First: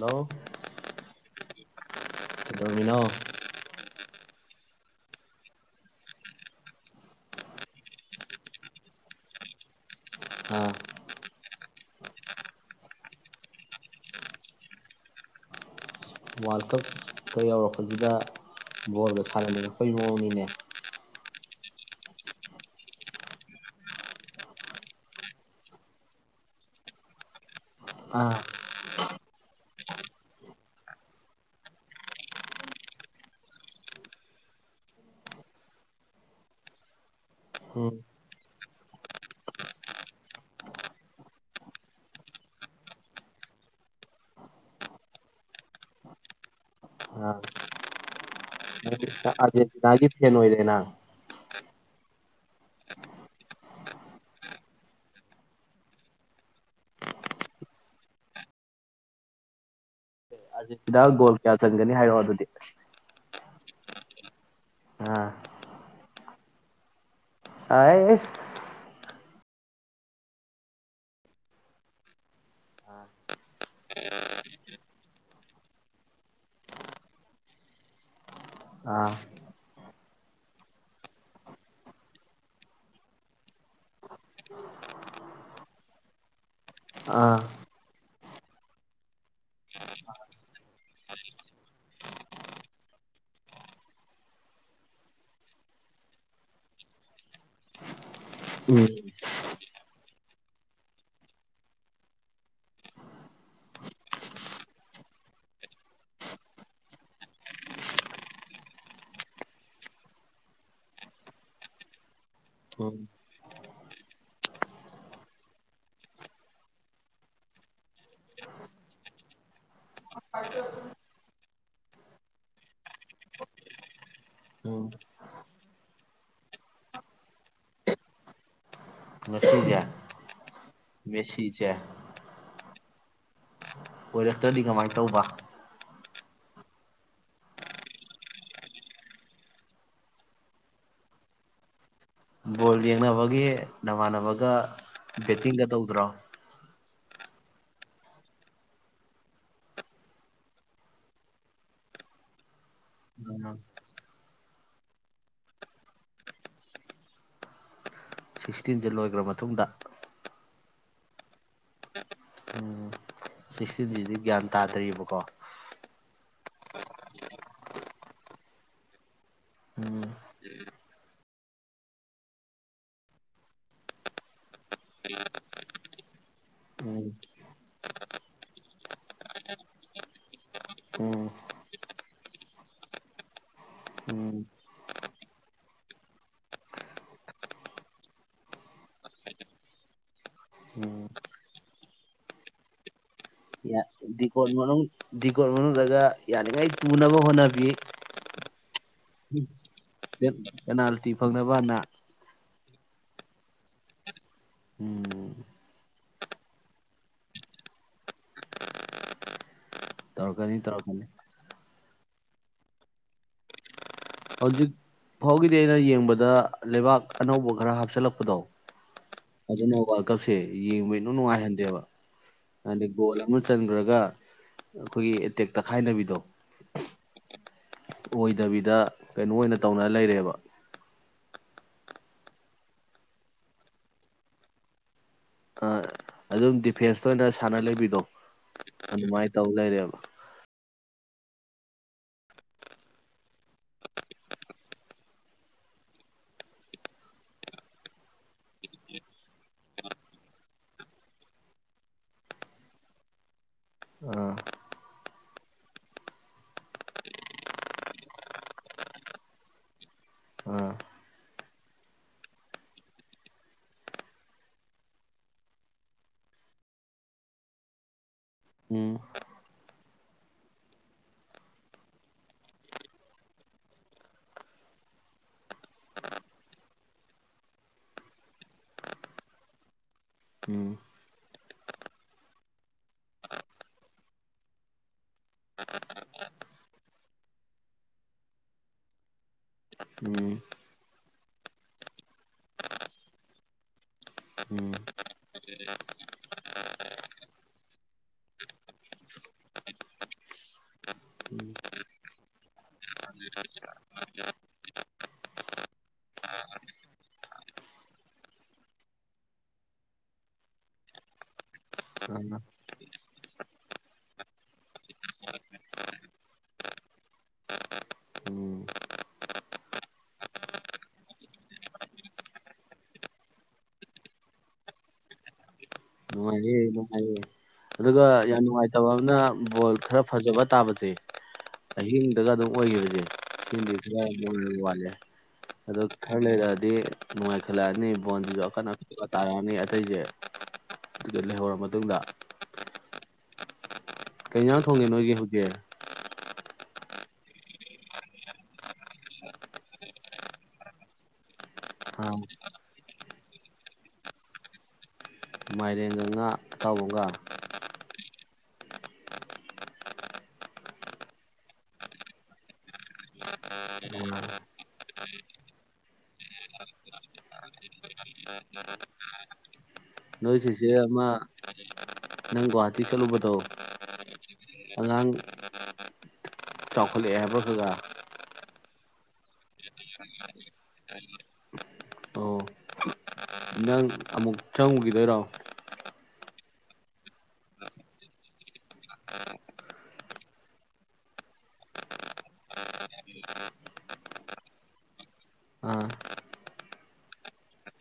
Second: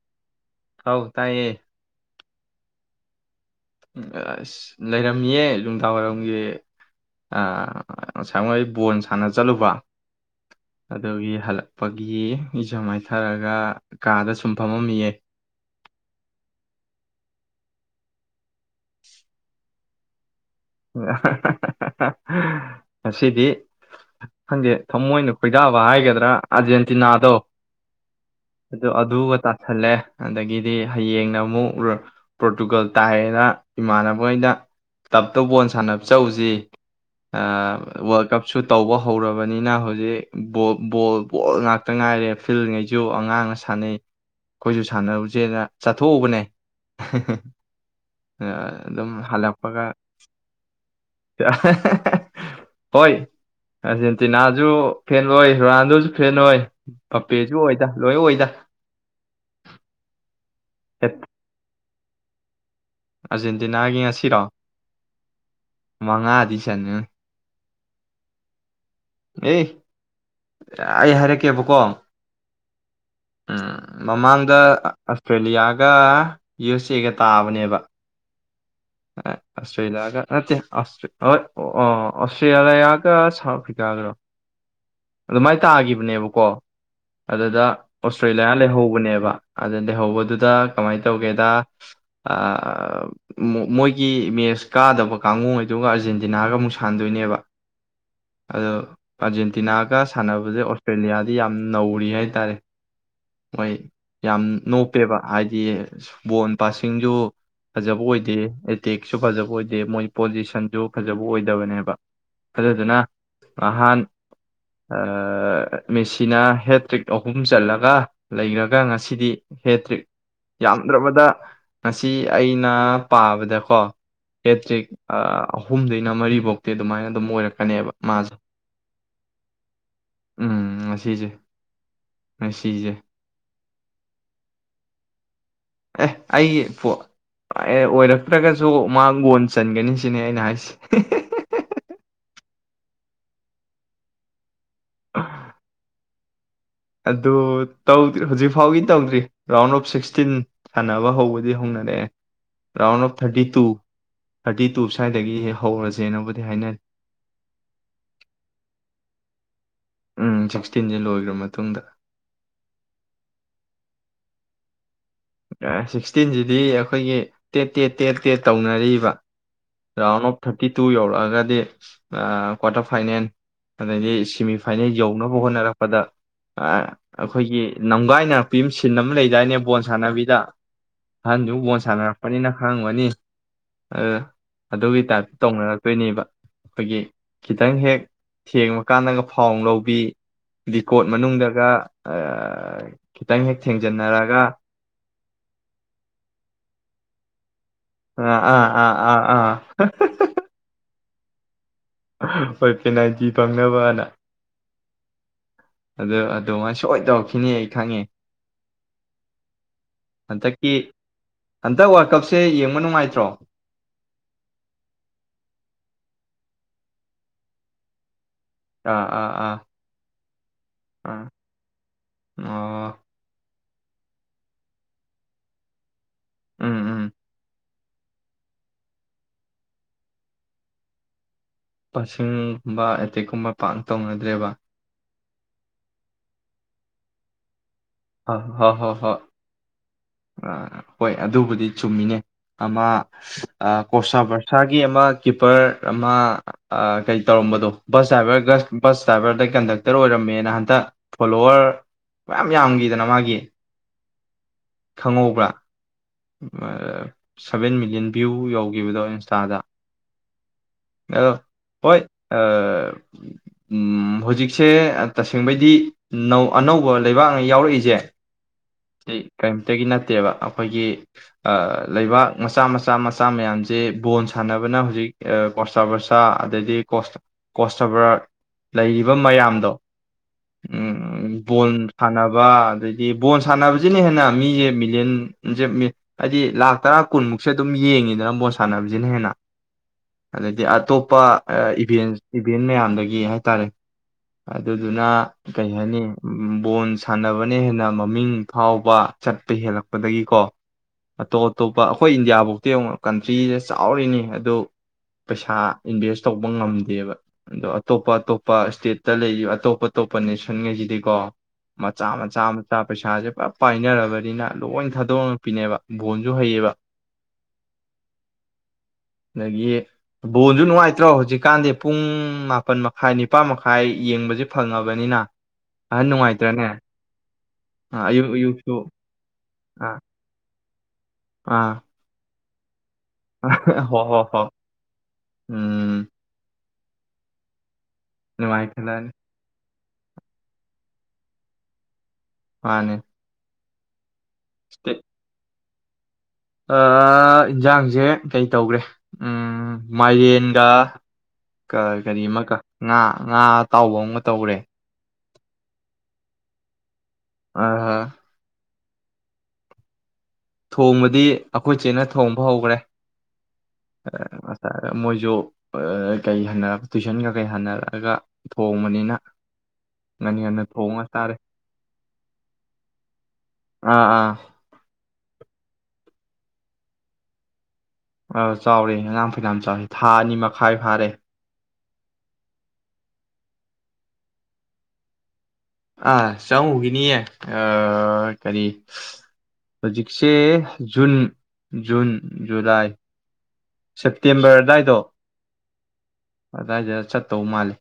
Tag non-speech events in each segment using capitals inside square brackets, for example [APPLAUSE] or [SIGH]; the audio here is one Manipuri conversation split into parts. ꯍꯂꯣ ꯍꯥꯎ ꯇꯥꯏꯌꯦ ꯃꯤꯅꯣ ꯑꯁ ꯂꯩꯔꯝꯃꯤꯌꯦ ꯅꯨꯡꯗꯥꯡ ꯋꯥꯏꯔꯝꯒꯤ ꯉꯁꯥꯏ ꯃꯣꯏ ꯕꯣꯟ ꯁꯥꯟꯅ ꯆꯠꯂꯨꯕ ꯑꯥ ꯑꯗꯨꯗꯒꯤ ꯍꯜꯂꯛ ꯂꯄꯒꯤ ꯏꯖꯝ ꯃꯥꯏꯊꯔꯒ ꯀꯥꯗ ꯁꯨꯝ ꯐꯝꯃꯝꯃꯤꯑ ꯋꯥꯔꯜ ꯀꯞꯇ ꯌꯧꯔꯛꯄꯁꯤꯗ ꯣꯠ ꯑꯁꯥ ꯂꯩ ꯃ ꯑꯩꯈꯣꯏ ꯉꯣꯡꯃꯤꯅꯦ ꯉꯁꯤꯗꯤ ꯈꯪꯗꯦ ꯊꯃꯣꯏꯅ ꯈꯣꯏꯗꯥꯕ ꯍꯥꯏꯒꯗ꯭ꯔꯥ ꯑꯥꯔꯖꯦꯟꯇꯤꯅꯥꯗꯣ ꯑꯥ ꯑꯗꯨꯗꯣ ꯑꯗꯨ ꯇꯥꯁꯜꯂꯦ ꯑꯗꯒꯤꯗꯤ ꯍꯌꯦꯡꯅ ꯑꯃꯨꯛ ꯄꯣꯔꯇꯨꯒꯜ ꯇꯥꯏꯌꯦꯅ ꯏꯃꯥꯟꯅꯕꯒꯩꯅ ꯇꯞ ꯇ ꯕꯣꯟ ꯁꯥꯟꯅꯕ ꯆꯧꯁꯤ ꯎꯝ ꯋꯥꯔꯜ ꯀꯞꯁꯨ ꯇꯧꯕ ꯍꯧꯔꯕꯅꯤꯅ ꯍꯧꯖꯤꯛ ꯕꯣ ꯕꯣꯜ ꯕꯣꯜ ꯉꯥꯛꯇ ꯉꯥꯏꯔꯦ ꯐꯤꯜꯉꯩꯁꯨ ꯑꯉꯥꯡꯅ ꯁꯥꯟꯅꯩ ꯑꯩꯈꯣꯏꯁꯨ ꯁꯥꯟꯅꯔꯨꯁꯦꯅ ꯆꯠꯊꯣꯛꯎꯕꯅꯦ ꯑꯥ ꯑꯗꯨꯝ ꯍꯜꯂꯛꯄꯒ ꯑꯥꯔꯖꯦꯟꯇꯤꯅꯥꯒꯤ ꯐꯦꯟ ꯑꯣꯏꯔꯦꯅ ꯍꯣꯏ ꯑꯔꯖꯦꯟꯇꯤꯅꯥꯁꯨ ꯐꯦꯟ ꯑꯣꯏ ꯔꯣꯅꯥꯜꯗꯣꯁꯨ ꯐꯦꯟ ꯑꯣꯏ ꯄꯄꯦꯁꯨ ꯑꯣꯏꯗ ꯂꯣꯏ ꯑꯣꯏꯗ ꯑꯔꯖꯦꯟꯇꯤꯅ ꯑꯦ, ꯒꯣꯜ ꯀꯌꯥ ꯆꯟꯈꯔꯒꯦ ꯈꯟꯒꯅꯤ ꯍꯥꯏꯔꯣ ꯑꯗꯨꯗꯤ ꯑꯥꯔꯖꯦꯟꯇꯤꯅꯥꯒꯤ ꯉꯁꯤꯔꯣ ꯑꯥ ꯃꯉꯥꯗꯤ ꯆꯟꯒꯅꯤ ꯑꯥꯏꯁꯁꯁ ꯑꯦ ꯑꯩ ꯍꯥꯏꯔꯛꯀꯦꯕꯀꯣ ꯃꯃꯥꯡꯗ ꯑꯁꯇ꯭ꯔꯦꯂꯤꯌꯥꯒ ꯌꯨ ꯑꯦꯁ ꯑꯦꯒ ꯇꯥꯕꯅꯦꯕ ꯑꯥ ꯑꯁꯇ꯭ꯔꯦꯂꯤꯌꯥꯒ ꯅꯠꯇꯦ ꯑꯣꯁꯇ꯭ꯔꯦꯂꯤꯌꯥꯒ ꯁꯥꯎꯠ ꯑꯐꯔꯤ ꯑꯗꯨꯃꯥꯏꯅ ꯇꯥꯈꯤꯕꯅꯦꯕꯀꯣ ꯑꯥ ꯑꯗꯨꯗ ꯑꯣꯁꯇ꯭ꯔꯦꯂꯤꯌꯥ ꯂꯩꯍꯧꯕꯅꯦꯕ ꯑꯗ ꯂꯩꯍꯧꯕꯗꯨꯗ ꯀꯃꯥꯏꯅ ꯇꯧꯒꯦꯗ ꯃꯣꯏꯒꯤ ꯃꯦꯁ ꯀꯥꯗꯕ ꯀꯥꯡꯉꯩꯗꯨꯒ ꯑꯥꯔꯖꯦꯟꯇꯤꯅꯥꯒ ꯑꯃꯨꯛ ꯁꯥꯟꯗꯣꯏꯅꯦꯕ ꯑꯗꯣ ꯎꯝ ꯑꯥꯔꯖꯦꯟꯇꯤꯅꯥꯒ ꯁꯥꯟꯅꯕꯁꯦ ꯑꯣꯁꯇ꯭ꯔꯦꯂꯤꯌꯥꯗꯤ ꯌꯥꯝ ꯅꯧꯔꯤ ꯍꯥꯏꯇꯥꯔꯦ ꯃꯣꯏ ꯌꯥꯝ ꯅꯣꯞꯄꯦꯕ ꯍꯥꯏꯗꯤ ꯕꯣꯟ ꯄꯁꯤꯡꯁꯨ ꯐꯖꯕ ꯑꯣꯏꯗꯦ ꯑꯦꯇꯦꯛꯁꯨ ꯐꯖꯕ ꯑꯣꯏꯗꯦ ꯃꯣꯏ ꯄꯣꯖꯤꯁꯟꯁꯨ ꯐꯖꯕ ꯑꯣꯏꯗꯕꯅꯦꯕ ꯑꯗꯨꯗꯨꯅ ꯎꯝ ꯅꯍꯥꯟ ꯃꯦꯁꯤꯅ ꯍꯦꯇ꯭ꯔꯤꯛ ꯑꯍꯨꯝ ꯆꯠꯂꯒ ꯂꯩꯈ꯭ꯔꯒ ꯉꯁꯤꯗꯤ ꯍꯦꯇ꯭ꯔꯤꯛ ꯌꯥꯝꯗ꯭ꯔꯕꯗ ꯉꯁꯤ ꯑꯩꯅ ꯄꯥꯕꯗꯀꯣ ꯍꯦꯇ꯭ꯔꯤꯛ ꯎꯝ ꯑꯍꯨꯝꯗꯩꯅ ꯃꯔꯤꯐꯧꯇꯤ ꯑꯗꯨꯃꯥꯏꯅ ꯑꯗꯨꯝ ꯑꯣꯏꯔꯛꯀꯅꯦꯕ ꯃꯥ ꯎꯝ ꯃꯦꯁꯤ ꯁꯦ ꯆꯤꯖꯦ ꯑꯣꯏꯔꯛꯇ꯭ꯔꯗꯤ ꯀꯃꯥꯏꯅ ꯇꯧꯕ ꯑꯦ ꯑꯩꯒꯤ ꯑꯣꯏꯔꯛꯇ꯭ꯔꯒꯁꯨ ꯃꯥꯒꯣꯟ ꯆꯟꯒꯅꯤ ꯁꯤꯅꯦ ꯑꯩꯅ ꯍꯥꯏꯁꯦ ꯕꯣꯜ ꯌꯦꯡꯅꯕꯒꯤ ꯅꯃꯥꯟꯅꯕꯒ ꯕꯦꯠꯇꯤꯡꯒ ꯇꯧꯗ꯭ꯔꯣ ꯑꯗꯨ ꯇꯧꯗ꯭ꯔꯤ ꯍꯧꯖꯤꯛꯐꯥꯎꯒꯤ ꯇꯧꯗ꯭ꯔꯤ ꯔꯥꯎꯟ ꯑꯣꯐ ꯁꯤꯛꯁꯇꯤꯟ ꯁꯥꯟꯅꯕ ꯍꯧꯕꯗꯤ ꯍꯧꯅꯔꯛꯑꯦ round of thirty two thirty two ꯁ꯭ꯋꯥꯏꯗꯒꯤ ꯍꯧꯔꯁꯦꯅꯕꯨꯗꯤ ꯍꯥꯏꯅꯔꯤ ꯁꯤꯛꯁꯇꯤꯟꯁꯦ ꯂꯣꯏꯈ꯭ꯔ ꯃꯇꯨꯡꯗ ꯎꯝ ꯁꯤꯛꯁꯇꯤꯟꯁꯦ ꯂꯣꯏꯈ꯭ꯔ ꯃꯇꯨꯡꯗ ꯎꯝ ꯁꯤꯛꯁꯇꯤꯟꯁꯤꯗꯤ ꯒ꯭ꯌꯥꯟ ꯇꯥꯗ꯭ꯔꯤꯕꯀꯣ ꯁꯤꯛꯁꯇꯤꯟꯁꯤꯗꯤ ꯑꯩꯈꯣꯏꯒꯤ ꯇꯦꯠ ꯇꯦꯠ ꯇꯦꯠ ꯇꯦꯠ ꯇꯧꯅꯔꯤꯕ ꯔꯥꯎꯟ ꯑꯣꯐ ꯊꯥꯔꯇꯤ ꯇꯨ ꯌꯧꯔꯛꯑꯒꯗꯤ ꯀ꯭ꯋꯥꯇꯔ ꯐꯥꯏꯅꯦꯜ ꯑꯗꯩꯗꯤ ꯁꯦꯃꯤꯐꯥꯏꯅꯦꯜ ꯌꯧꯅꯕ ꯍꯣꯠꯅꯔꯛꯄꯗ ꯎꯝ ꯑꯩꯈꯣꯏꯒꯤ ꯅꯝꯒꯥꯏꯅ ꯄꯤ ꯁꯤꯟ ꯑꯃ ꯂꯩꯗꯥꯏꯅꯦ ꯕꯣꯟ ꯁꯥꯟꯅꯕꯤꯗ ꯑꯍꯟꯗꯨ ꯕꯣꯟ ꯁꯥꯟꯅꯔꯛꯄꯅꯤꯅ ꯈꯪꯉꯝꯒꯅꯤ ꯎꯝ ꯑꯗꯨꯒꯤ ꯇꯥꯏꯞꯇ ꯇꯧꯅꯔꯛꯇꯣꯏꯅꯦꯕ ꯑꯩꯈꯣꯏꯒꯤ ꯈꯤꯇꯪ ꯍꯦꯛ ꯊꯦꯡꯕ ꯀꯥꯟꯗꯒ ꯐꯥꯎ ꯂꯧꯕꯤ ꯗꯤꯀꯣꯠ ꯃꯅꯨꯡꯗꯒ ꯈꯤꯇꯪ ꯍꯦꯛ ꯊꯦꯡ ꯌꯦꯟꯅꯔꯒ ꯗꯤꯀꯣꯗ ꯃꯅꯨꯡꯗꯒ ꯌꯥꯔꯤꯉꯩ ꯇꯨꯅꯕ ꯍꯣꯠꯅꯕꯤ ꯑ ꯑꯥ ꯑꯥ ꯑꯥ ꯑꯥ ꯄꯦꯅꯥꯜꯇꯤ ꯐꯪꯅꯕꯅ ꯍꯣꯏ ꯄꯦꯅꯥꯜꯇꯤ ꯐꯪꯅꯕꯅ ꯎꯝ ꯑꯗꯨ ꯑꯗꯨꯃꯥꯏꯅ ꯁꯣꯏ ꯇꯧꯔꯛꯈꯤꯅꯤ ꯑꯩ ꯈꯪꯉꯦ ꯇꯧꯔꯛꯀꯅꯤ ꯍꯟꯗꯛꯀꯤ ꯇꯧꯔꯛꯀꯅꯤ ꯍꯟꯇꯛ ꯋꯥꯔꯜ ꯀꯞꯁꯦ ꯌꯦꯡꯕ ꯅꯨꯡꯉꯥꯏꯇ꯭ꯔꯣ ꯍꯧꯖꯤꯛ ꯐꯥꯎꯒꯤꯗꯤ ꯑꯩꯅ ꯌꯦꯡꯕꯗ ꯂꯩꯕꯥꯛ ꯑꯅꯧꯕ ꯈꯔ ꯍꯥꯞꯆꯜꯂꯛꯄꯗꯣ ꯑꯥ ꯑꯥ ꯑꯗꯨꯅ ꯋꯥꯔꯜ ꯀꯞꯁꯦ ꯌꯦꯡꯕ ꯑꯥ ꯏꯅꯨꯡ ꯑꯥ ꯅꯨꯡꯉꯥꯏꯍꯟꯗꯦꯕ ꯍꯥꯏꯗꯤ ꯑꯣ ꯒꯣꯜ ꯑꯃ ꯆꯟ ꯆꯟꯒꯔꯒ ꯑꯩꯈꯣꯏꯒꯤ ꯑꯦꯇꯦꯛ ꯇꯛꯈꯥꯏꯅꯕꯤꯗꯣ [INAUDIBLE] ꯎꯝ ꯎꯝ ꯑꯣꯏꯗꯕꯤꯗ ꯀꯩꯅꯣ ꯑꯣꯏꯅ ꯇꯧꯅ ꯂꯩꯔꯦꯕ ꯄꯥꯁꯤꯡꯒꯨꯝꯕ ꯑꯦꯇꯦꯛꯀꯨꯝꯕ ꯄꯥꯛꯅ ꯇꯧꯅꯗ꯭ꯔꯦꯕ ꯑꯥ ꯑꯗꯨꯝ ꯗꯤꯐꯦꯟꯁꯇ ꯑꯣꯏꯅ ꯁꯥꯟꯅ ꯂꯩꯕꯤ ꯑ ꯍ ꯍ ꯍ ꯍꯣꯏ ꯑꯗꯨꯕꯨꯗꯤ ꯆꯨꯝꯃꯤꯅꯦ ꯑꯃ ꯀꯣꯁꯥ ꯕꯔꯁꯥꯒꯤ ꯑꯃ ꯀꯤꯞꯄꯔ ꯑꯃ ꯀꯩ ꯇꯧꯔꯝꯕꯗꯣ ꯕꯁ ꯗꯚꯔ ꯕꯁ ꯗ꯭ꯔꯥꯏꯚꯔꯗ ꯀꯟꯗꯛꯇꯔ ꯑꯣꯏꯔꯝꯃꯦꯅ ꯍꯟꯇꯛ ꯐꯣꯂꯣꯋꯔ ꯃꯌꯥꯝ ꯌꯥꯝꯈꯤꯗꯅ ꯃꯥꯒꯤ ꯑꯥ ꯈꯪꯍꯧꯕ꯭ꯔꯥ ꯁꯚꯦꯟ ꯃꯤꯂꯤꯌꯟ ꯚ꯭ꯌꯨ ꯌꯧꯈꯤꯕꯗꯣ ꯏꯟꯁꯇꯥꯗ ꯑꯥ ꯑꯗꯣ ꯍꯣꯏ ꯍꯧꯖꯤꯛꯁꯦ ꯇꯁꯦꯡꯕꯩꯗꯤ ꯑꯅꯧꯕ ꯂꯩꯕꯥꯛꯅ ꯌꯥꯎꯔꯛꯏꯁꯦ ꯎꯝ ꯀꯔꯤꯝꯇꯒꯤ ꯅꯠꯇꯦꯕ ꯑꯩꯈꯣꯏꯒꯤ ꯂꯩꯕꯥꯛ ꯃꯆꯥ ꯃꯆꯥ ꯃꯆꯥ ꯃꯌꯥꯝꯁꯦ ꯕꯣꯜ ꯁꯥꯟꯅꯕꯅ ꯍꯧꯖꯤꯛ ꯀꯣꯁꯇꯕꯔꯁꯥ ꯑꯗꯩꯗꯤ ꯀꯣꯁꯇꯕꯔ ꯂꯩꯔꯤꯕ ꯃꯌꯥꯝꯗꯣ ꯎꯝ ꯕꯣꯜ ꯁꯥꯟꯅꯕ ꯑꯗꯩꯗꯤ ꯕ ꯁꯥꯟꯅꯕꯁꯤꯅ ꯍꯦꯟꯅ ꯃꯤꯁꯦ ꯃꯤꯂꯤꯌꯟꯁꯦ ꯍꯥꯏꯗꯤ ꯂꯥꯛ ꯇꯔꯥ ꯀꯨꯟꯃꯨꯛꯁꯦ ꯑꯗꯨꯝ ꯌꯦꯡꯉꯤꯗꯅ ꯕꯣꯜ ꯁꯥꯟꯅꯕꯁꯤꯅ ꯍꯦꯟꯅ ꯎꯝ ꯑꯗꯩꯗꯤ ꯑꯇꯣꯞꯄ ꯏꯚꯦꯟ ꯏꯚꯦꯟ ꯃꯌꯥꯝꯗꯒꯤ ꯍꯥꯏꯇꯥꯔꯦ ꯎꯝ ꯑꯗꯨꯗꯨꯅ ꯀꯩ ꯍꯥꯏꯅꯤ ꯕꯣꯜ ꯁꯥꯟꯅꯕꯅ ꯍꯦꯟꯅ ꯃꯃꯤꯡ ꯐꯥꯎꯕ ꯆꯠꯄ ꯍꯦꯜꯂꯛꯄꯗꯒꯤꯀꯣ ꯑꯇꯣꯞ ꯑꯇꯣꯞꯄ ꯑꯩꯈꯣꯏ ꯏꯟꯗꯤꯌꯥꯐꯧꯗꯤꯤ ꯌꯦꯡꯉ ꯀꯟꯇ꯭ꯔꯤꯗꯦ ꯆꯥꯎꯔꯤꯅꯤ ꯑꯗꯨ ꯄꯩꯁꯥ ꯏꯟꯚꯦꯁ ꯇꯧꯕ ꯉꯝꯗꯦꯕ ꯑꯗꯣ ꯑꯇꯣꯞ ꯑꯇꯣꯞꯄ ꯏꯁꯇꯦꯠꯇ ꯂꯩꯔꯤꯕ ꯑꯇꯣꯞ ꯑꯇꯣꯞꯄ ꯅꯦꯁꯟꯈꯩꯁꯤꯗꯤꯀꯣ ꯃꯆꯥ ꯑꯥ ꯃꯆꯥ ꯃꯆꯥ ꯄꯩꯁꯥꯁꯦ ꯄꯨꯔꯞ ꯄꯥꯏꯅꯔꯕꯅꯤꯅ ꯂꯣꯏ ꯊꯥꯗꯣꯛꯉꯛꯄꯤꯅꯦꯕ ꯕꯣꯟꯁꯨ ꯍꯩꯌꯦꯕ ꯎꯝ ꯑꯗꯒꯤ ꯕꯣꯟꯁꯨ ꯅꯨꯡꯉꯥꯏꯇ꯭ꯔꯣ ꯍꯧꯖꯤꯛꯀꯥꯟꯗꯤ ꯄꯨꯡ ꯃꯥꯄꯜ ꯃꯈꯥꯏ ꯅꯤꯄꯥꯜ ꯃꯈꯥꯏ ꯌꯦꯡꯕꯁꯦ ꯐꯪꯉꯕꯅꯤꯅ ꯑꯍꯟ ꯅꯨꯡꯉꯥꯏꯌꯦ ꯅꯨꯡꯉꯥꯏꯇ꯭ꯔꯅꯦ ꯅꯨꯡꯉꯥꯏꯌꯦ ꯑꯗꯨ ꯑꯥ ꯑꯗꯨꯒ ꯑꯌꯨꯛ ꯌꯥꯝ ꯑꯌꯨꯛꯁꯨ ꯅꯨꯡꯉꯥꯏꯇꯕ ꯑꯃꯅ ꯣꯜ ꯑꯥ ꯈꯔ ꯐꯖꯕ ꯀ ꯇꯕꯁ ꯑꯥ ꯑꯍꯇꯒ ꯑꯗꯨ ꯑꯣꯏ ꯍꯧꯁꯦ ꯏꯁꯤꯡꯗꯤ ꯈꯔ ꯍꯣꯏ ꯍꯣꯏ ꯃ ꯍꯣꯏ ꯋꯥꯠꯂꯦ ꯑꯗꯣ ꯎꯝ ꯈꯔ ꯂꯩꯔꯛꯑꯗꯤ ꯅꯅꯨꯡꯉ ꯈꯦꯂꯅꯤ ꯕꯣꯟꯈ ꯅꯨꯡꯉꯥꯏꯈꯠꯂꯛꯑꯅꯤ ꯇꯔꯅꯤ ꯏꯁꯩꯁꯦ ꯑꯗꯨꯒꯀ ꯂꯩꯍꯧꯔꯕ ꯃꯇꯨꯡꯗ ꯃꯥꯅꯦ ꯀꯩꯅ ꯊꯣꯡꯉꯦ ꯅꯣꯏꯒꯤ ꯍꯧꯖꯤꯛ ꯏꯟꯁꯥꯡꯁꯦ ꯀꯩ ꯇꯧꯈ꯭ꯔꯦ ꯃꯥꯏꯔꯦꯟꯒ ꯀꯔꯤ ꯑꯃꯀ ꯉꯥ ꯉꯥ ꯑꯇꯥꯎꯕ ꯑꯃ ꯇꯧꯔꯦ ꯃꯥꯏꯔꯦꯟ ꯉ ꯉꯥ ꯇꯥꯎꯑꯒ ꯑ ꯍ ꯊꯣꯡꯕꯗꯤ ꯑꯩꯈꯣꯏꯆꯦꯠꯅ ꯊꯣꯡꯕ ꯍꯧꯈ꯭ꯔꯦ ꯑꯃꯒ ꯉꯁꯥꯏ ꯃꯣꯏꯁꯨ ꯀꯩ ꯍꯟꯅꯔꯛ ꯇꯨꯏꯁꯟꯒ ꯀꯩ ꯍꯅꯔꯛꯑꯒ ꯊꯣꯡꯕꯅꯤꯅ ꯉꯟ ꯅꯣꯏ ꯉꯟꯅ ꯁꯤꯁꯦ ꯊꯣꯡꯉ ꯑꯃ ꯆꯥꯔꯦ ꯅꯪ ꯒꯨꯍꯥꯇꯤ ꯆꯠꯂꯨꯕꯗꯣ ꯑꯥ ꯑꯥ ꯑꯉꯥꯡ ꯆꯥꯎꯈꯠꯂꯛꯑꯦ ꯍꯥꯏꯕ꯭ꯔꯣ ꯈꯖꯒ ꯆꯥꯎꯔꯦ ꯑꯉꯥꯡ ꯐꯩꯅꯥꯝ ꯆꯥꯎꯔꯤ ꯊꯥ ꯑꯅꯤ ꯃꯈꯥꯏ ꯐꯥꯔꯦ ꯑꯣ ꯅꯪ ꯑꯃꯨꯛ ꯆꯪꯉꯨꯈꯤꯗꯣꯏꯔꯣ ꯑꯥ ꯆꯪꯉꯨꯈꯤꯅꯤꯌꯦ ꯀꯔꯤ ꯍꯧꯖꯤꯛꯁꯦ ꯖꯨꯟ ꯖꯨꯟ ꯖꯨꯂꯥꯏ ꯁꯦꯞꯇꯦꯝꯕꯔ ꯑꯗꯨꯗꯥꯋꯥꯏꯗꯣ ꯑꯥ ꯑꯗꯨꯗꯥꯏꯗ ꯆꯠꯇꯧ ꯃꯥꯜꯂꯦ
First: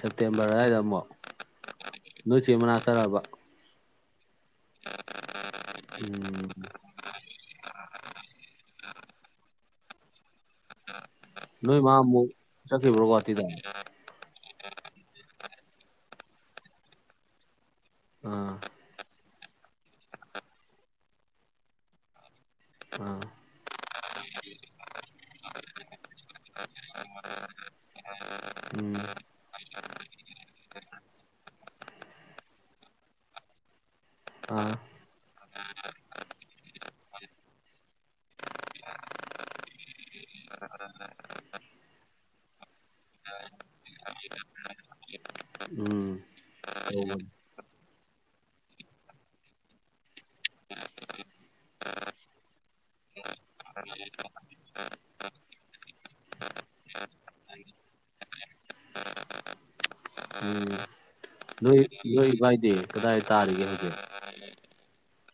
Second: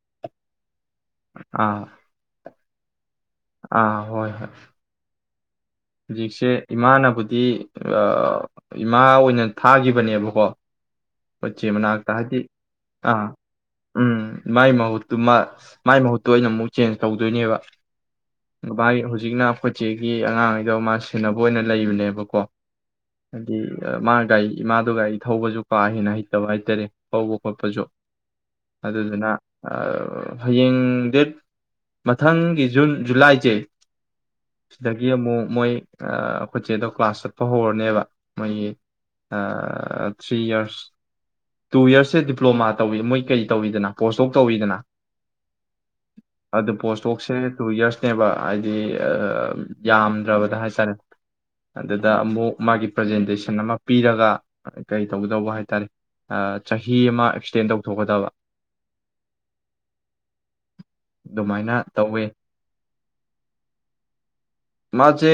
ꯁꯦꯞꯇꯦꯝꯕꯔ ꯑꯗꯨꯋꯥꯏꯗ ꯑꯃꯨꯛ ꯑꯥ ꯅꯨꯅꯨꯡꯆꯤ ꯃꯅꯥꯛ ꯇꯥꯕ ꯑ ꯍꯣꯏ ꯍꯣꯏ ꯎꯝ ꯍꯧꯖꯤꯛꯁꯦ ꯏꯃꯥꯅꯕꯨꯗꯤ ꯏꯃꯥ ꯑꯣꯏꯅ ꯊꯥꯈꯤꯕꯅꯦꯕꯀꯣ ꯄꯦ ꯅꯣꯏ ꯃꯥ ꯑꯃꯨꯛ ꯃꯅꯥꯥꯛꯇꯥꯗꯤ ꯆꯠꯈꯤꯕ꯭ꯔꯣ ꯑ ꯒꯨꯍꯥꯇꯤꯗ ꯎꯝ ꯃꯥꯏ ꯃꯍꯨꯠ ꯑꯗꯨ ꯃꯥꯏ ꯃꯍꯨꯠꯇ ꯑꯣꯏꯅ ꯑꯃꯨꯛ ꯆꯦꯟꯖ ꯇꯧꯗꯣꯏꯅꯦꯕ ꯑꯥ ꯃꯥꯒꯤ ꯍꯧꯖꯤꯛꯅ ꯑꯩꯈꯣꯏꯆꯦꯒꯤ ꯑꯉꯥꯡꯉꯩꯗꯣ ꯃꯥ ꯁꯦꯟꯅꯕ ꯑꯣꯏꯅ ꯂꯩꯕꯅꯦꯕꯀꯣ ꯑꯥ ꯍꯥꯏꯗꯤ ꯃꯥ ꯒꯥꯔꯤ ꯏꯃꯥꯗꯣ ꯒꯥꯔꯤ ꯊꯧꯕꯁꯨ ꯀꯥ ꯍꯦꯟꯅ ꯍꯩꯇꯕ ꯍꯥꯏꯇꯥꯔꯦ ꯍꯧꯕ ꯈꯣꯠꯄꯁꯨ ꯎꯝ ꯑꯗꯨꯗꯨꯅ ꯍꯌꯦꯡ ꯗꯦꯠ ꯃꯊꯪꯒꯤ ꯖꯨꯟ ꯖꯨꯂꯥꯏꯁꯦ ꯑꯥ ꯁꯤꯗꯒꯤ ꯑꯃꯨꯛ ꯃꯣꯏ ꯈꯨꯁꯦꯗꯣ ꯀ꯭ꯂꯥꯁ ꯆꯠꯄ ꯍꯧꯔꯅꯦꯕ ꯃꯣꯏꯒꯤ ꯊ꯭ꯔꯤ ꯏꯔꯁ ꯇꯨ ꯌꯔꯁꯁꯦ ꯗꯤꯄ꯭ꯂꯣꯃꯥ ꯇꯧꯋꯤ ꯃꯣꯏ ꯀꯔꯤ ꯇꯧꯋꯤꯗꯅ ꯄꯣꯁꯇꯣꯛ ꯇꯧꯋꯤꯗꯅ ꯎꯝ ꯑꯗꯨ ꯇꯧꯕꯅꯤ ꯄꯣꯁꯇꯣꯛꯁꯦ ꯇꯨ ꯌꯔꯁꯅꯦꯕ ꯍꯥꯏꯗꯤ ꯌꯥꯝꯗ꯭ꯔꯕꯗ ꯍꯥꯏ ꯇꯔꯦ ꯑꯗꯨꯗ ꯑꯃꯨꯛ ꯃꯥꯒꯤ ꯄ꯭ꯔꯖꯦꯟꯇꯦꯁꯟ ꯑꯃ ꯄꯤꯔꯒ ꯀꯩ ꯇꯧꯒꯗꯧꯕ ꯍꯥꯏꯇꯥꯔꯦ ꯆꯍꯤ ꯑꯃ ꯑꯦꯛꯁꯇꯦꯟ ꯇꯧꯊꯣꯛꯀꯗꯕ ꯑꯗꯨꯃꯥꯏꯅ ꯇꯧꯋꯦ ꯂꯕꯥꯏꯗꯤꯦ ꯀꯗꯥꯏ ꯇꯥꯔꯤꯒꯦ ꯍꯧꯖꯤꯛ ꯃꯥꯁꯦ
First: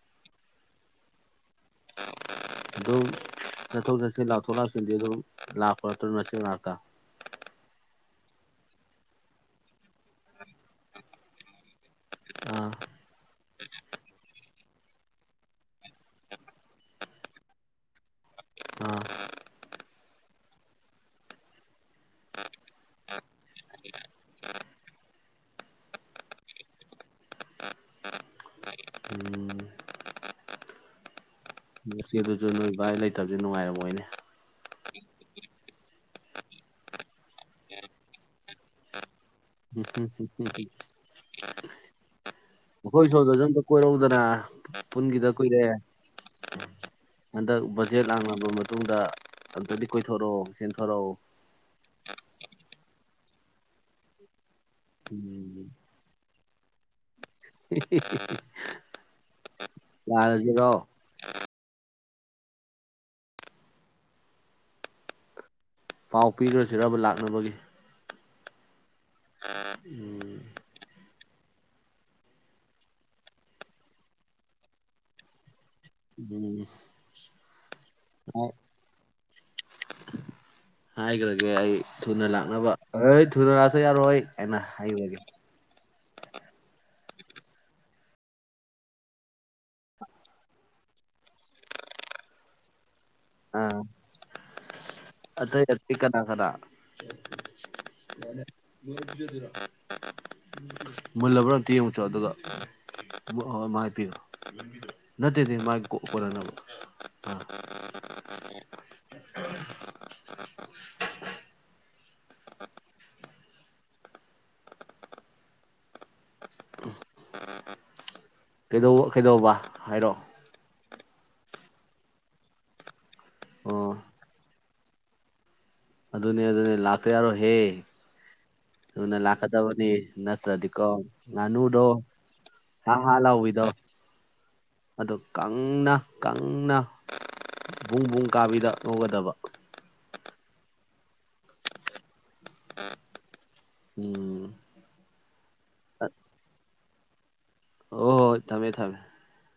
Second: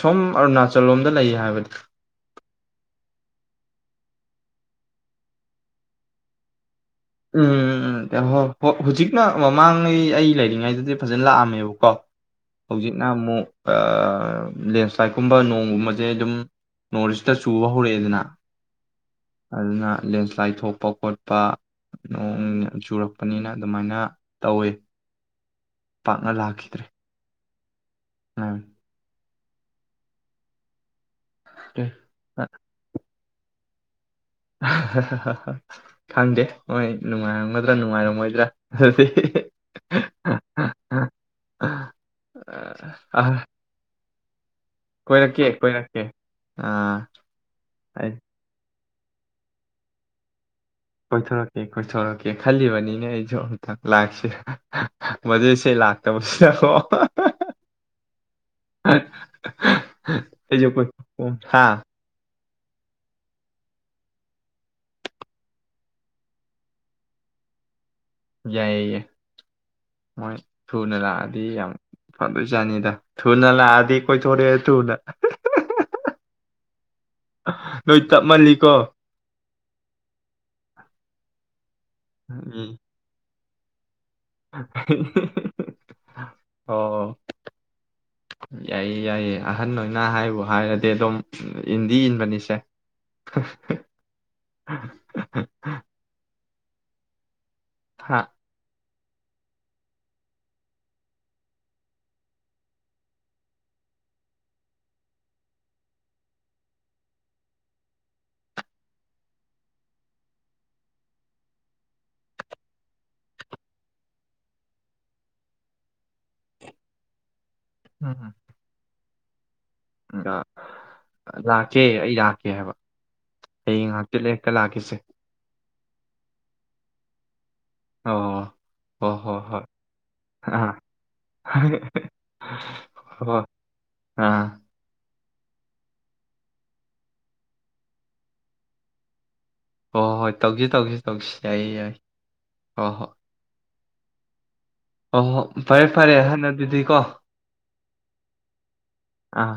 ꯁꯣꯝ ꯑꯔꯨꯅꯥꯆꯜ ꯂꯣꯝꯗ ꯂꯩꯌꯦ ꯍꯥꯏꯕꯅꯤ ꯑꯗꯨꯝ ꯆꯠꯊꯣꯛ ꯆꯠꯁꯤꯟ ꯂꯥꯎꯊꯣꯛ ꯂꯥꯎꯁꯤꯟꯗꯤ ꯑꯗꯨꯝ ꯂꯥꯛꯄ ꯑꯗꯨꯁꯤ ꯉꯥꯛꯇ ꯎꯝ ꯎ ꯍꯣꯏ ꯍꯣꯏ ꯍꯧꯖꯤꯛꯅ ꯃꯃꯥꯡꯉꯩ ꯑꯩ ꯂꯩꯔꯤꯉꯩꯗꯗꯤ ꯐꯖꯅ ꯂꯥꯛꯑꯝꯃꯦꯕꯀꯣ ꯑꯥ ꯍꯧꯖꯤꯛꯅ ꯑꯃꯨꯛ ꯂꯦꯟꯁ꯭ꯂꯥꯏꯠꯀꯨꯝꯕ ꯅꯣꯡꯒꯨꯝꯕꯁꯦ ꯑꯗꯨꯝ ꯅꯣꯔꯁꯤꯗ ꯆꯨꯕ ꯍꯧꯔꯛꯑꯦꯗꯅ ꯑꯥ ꯑꯗꯨꯅ ꯂꯦꯟꯁ꯭ꯂꯥꯏꯠ ꯊꯣꯛꯄ ꯈꯣꯠꯄ ꯅꯣꯡ ꯆꯨꯔꯛꯄꯅꯤꯅ ꯑꯗꯨꯃꯥꯏꯅ ꯇꯧꯋꯤ ꯄꯥꯛꯅ ꯂꯥꯛꯈꯤꯗ꯭ꯔꯦ ꯎꯝ ꯎꯝ ꯁꯨ ꯅꯣꯏꯥꯏ ꯂꯩ ꯐꯠꯇꯕꯁꯨ ꯅꯨꯡꯉꯥꯏꯔꯕꯣꯏꯅꯤ ꯈꯪꯗꯦ ꯍꯣꯏ ꯅꯨꯡꯉꯥꯏꯔꯝꯒꯗ꯭ꯔꯥ ꯅꯨꯡꯉꯥꯏꯔꯝꯃꯣꯏꯗ꯭ꯔꯥ ꯑꯗꯨꯗꯤ ꯎꯝ ꯑꯩꯈꯣꯏ ꯑ ꯁꯣꯏꯕꯁꯨ ꯑꯝꯇ ꯀꯣꯏꯔꯧꯗꯅ ꯄꯨꯟꯒꯤꯗ ꯀꯣꯏꯔꯛꯀꯦ ꯀꯨꯏꯔꯑꯦ ꯀꯣꯏꯔꯛꯀꯦ ꯑꯥ ꯎ ꯍꯟꯗꯛ ꯕꯖꯦꯠ ꯑꯩ ꯂꯥꯡꯅꯕ ꯃꯇꯨꯡꯗ ꯑꯝꯇꯗꯤ ꯀꯣꯏꯊꯣꯔꯛꯑꯣ ꯆꯦꯟꯊꯣꯔꯛꯑꯣ ꯀꯣꯏꯊꯣꯔꯛꯀꯦ ꯈꯣꯏꯊꯣꯔꯛꯀꯦ ꯈꯜꯂꯤꯕꯅꯤꯅꯦ ꯑꯩꯁꯨ ꯑꯃꯨꯇꯪ ꯂꯥꯛꯁ ꯎꯝ ꯃꯗꯨꯏꯁꯦ ꯂꯥꯛꯇꯕꯁꯤꯗꯀꯣ [UNINTELLIGIBLE] ꯑ ꯂꯔꯖꯔꯣ ꯍꯥꯥ ꯄꯥꯎ ꯄꯤꯈ꯭ꯔ ꯆꯔꯕ ꯂꯥꯛꯅꯕꯒꯤ ꯌꯥꯏꯌꯦꯌꯦ ꯃꯣꯏ ꯊꯨꯅ ꯂꯥꯛꯑꯗꯤ ꯌꯥꯝ ꯐꯗꯣꯏ ꯆꯥꯅꯤꯗ ꯊꯨꯅ ꯂꯥꯛꯑꯗꯤ ꯀꯣꯏꯊꯣꯔꯑꯦ ꯊꯨꯅ ꯎꯝ ꯅꯣꯏ ꯇꯞꯃꯜꯂꯤꯀꯣ ꯍꯥꯏꯈ꯭ꯔꯒꯦ ꯑꯩ ꯊꯨꯅ ꯎꯝ ꯂꯥꯛꯅꯕ ꯁꯨꯔ ꯌꯥꯔ ꯑꯣꯏꯣꯏ ꯀꯅ ꯍꯥꯏꯕꯒꯦ ꯑꯣ ꯌꯥꯏꯌꯦ ꯌꯥꯏꯌꯦ ꯑꯍꯟ ꯑꯣꯏꯅ ꯍꯥꯏꯕꯨ ꯍꯥꯏꯔꯗꯤ ꯑꯗꯨꯝ ꯏꯟꯗꯤ ꯏꯟꯕꯅꯤꯁꯦ ꯑꯥ ꯑꯇꯩ ꯀꯅꯥ ꯀꯅꯥ ꯍꯥꯥ ꯃꯨꯜꯂꯕ꯭ꯔꯥ ꯑꯝꯇ ꯌꯦꯡꯉꯁꯨꯣ ꯑꯗꯨꯒ ꯍ ꯃꯥ ꯍꯥꯏꯄꯤꯔꯣ ꯅꯠꯇꯦꯗꯤ ꯃꯥꯒꯤ ꯀꯣꯟꯅꯅꯕ ꯑꯥ ꯍ ꯀꯩꯗꯧꯕ ꯀꯩꯗꯧꯕ ꯍꯥꯏꯔꯛꯑꯣ ꯑ ꯂꯥꯛꯀꯦ ꯑꯩ ꯂꯥꯛꯀꯦ ꯍꯥꯏꯕ ꯍꯌꯦꯡ ꯑꯣ ꯉꯥꯛꯇꯤ ꯂꯀ ꯂꯥꯛꯈꯤꯁꯦ ꯑꯗꯨꯅꯦ ꯑꯗꯨꯅꯦ ꯂꯥꯛꯄ ꯌꯥꯔꯣꯍꯦ ꯑꯣ ꯍꯣꯏ ꯊꯨꯅ ꯍꯣꯏ ꯍꯣꯏ ꯂꯥꯛꯀꯗꯕꯅꯤ ꯑꯥ ꯅꯠꯇ꯭ꯔꯗꯤꯀꯣ ꯉꯥꯅꯨꯗꯣ ꯍꯥ ꯍꯥ ꯍꯣꯏ ꯂꯧꯥꯎꯏꯤꯗꯣ ꯑꯥ ꯑꯗꯨ ꯀꯪꯅ ꯀꯪꯅ ꯄꯕꯨꯡꯕꯨꯡ ꯀꯥꯕꯤꯗ ꯉꯧꯒꯗꯕ ꯍꯣꯏ ꯍꯣꯏ ꯍꯣꯏ ꯇꯧꯁꯤ ꯇꯧꯁꯤ ꯇꯧꯁꯤ ꯌꯥꯏ ꯌꯥꯏ ꯍꯣꯏ ꯍꯣꯏ ꯎꯝ ꯑꯣ ꯍꯣ ꯐꯔꯦ ꯍꯣꯏ ꯐꯔꯦ ꯍꯥꯟꯅ ꯑꯗꯨꯗꯤꯀꯣ ꯍꯣꯏ ꯊꯝꯃꯦ ꯊꯝꯃꯦ ꯑꯥ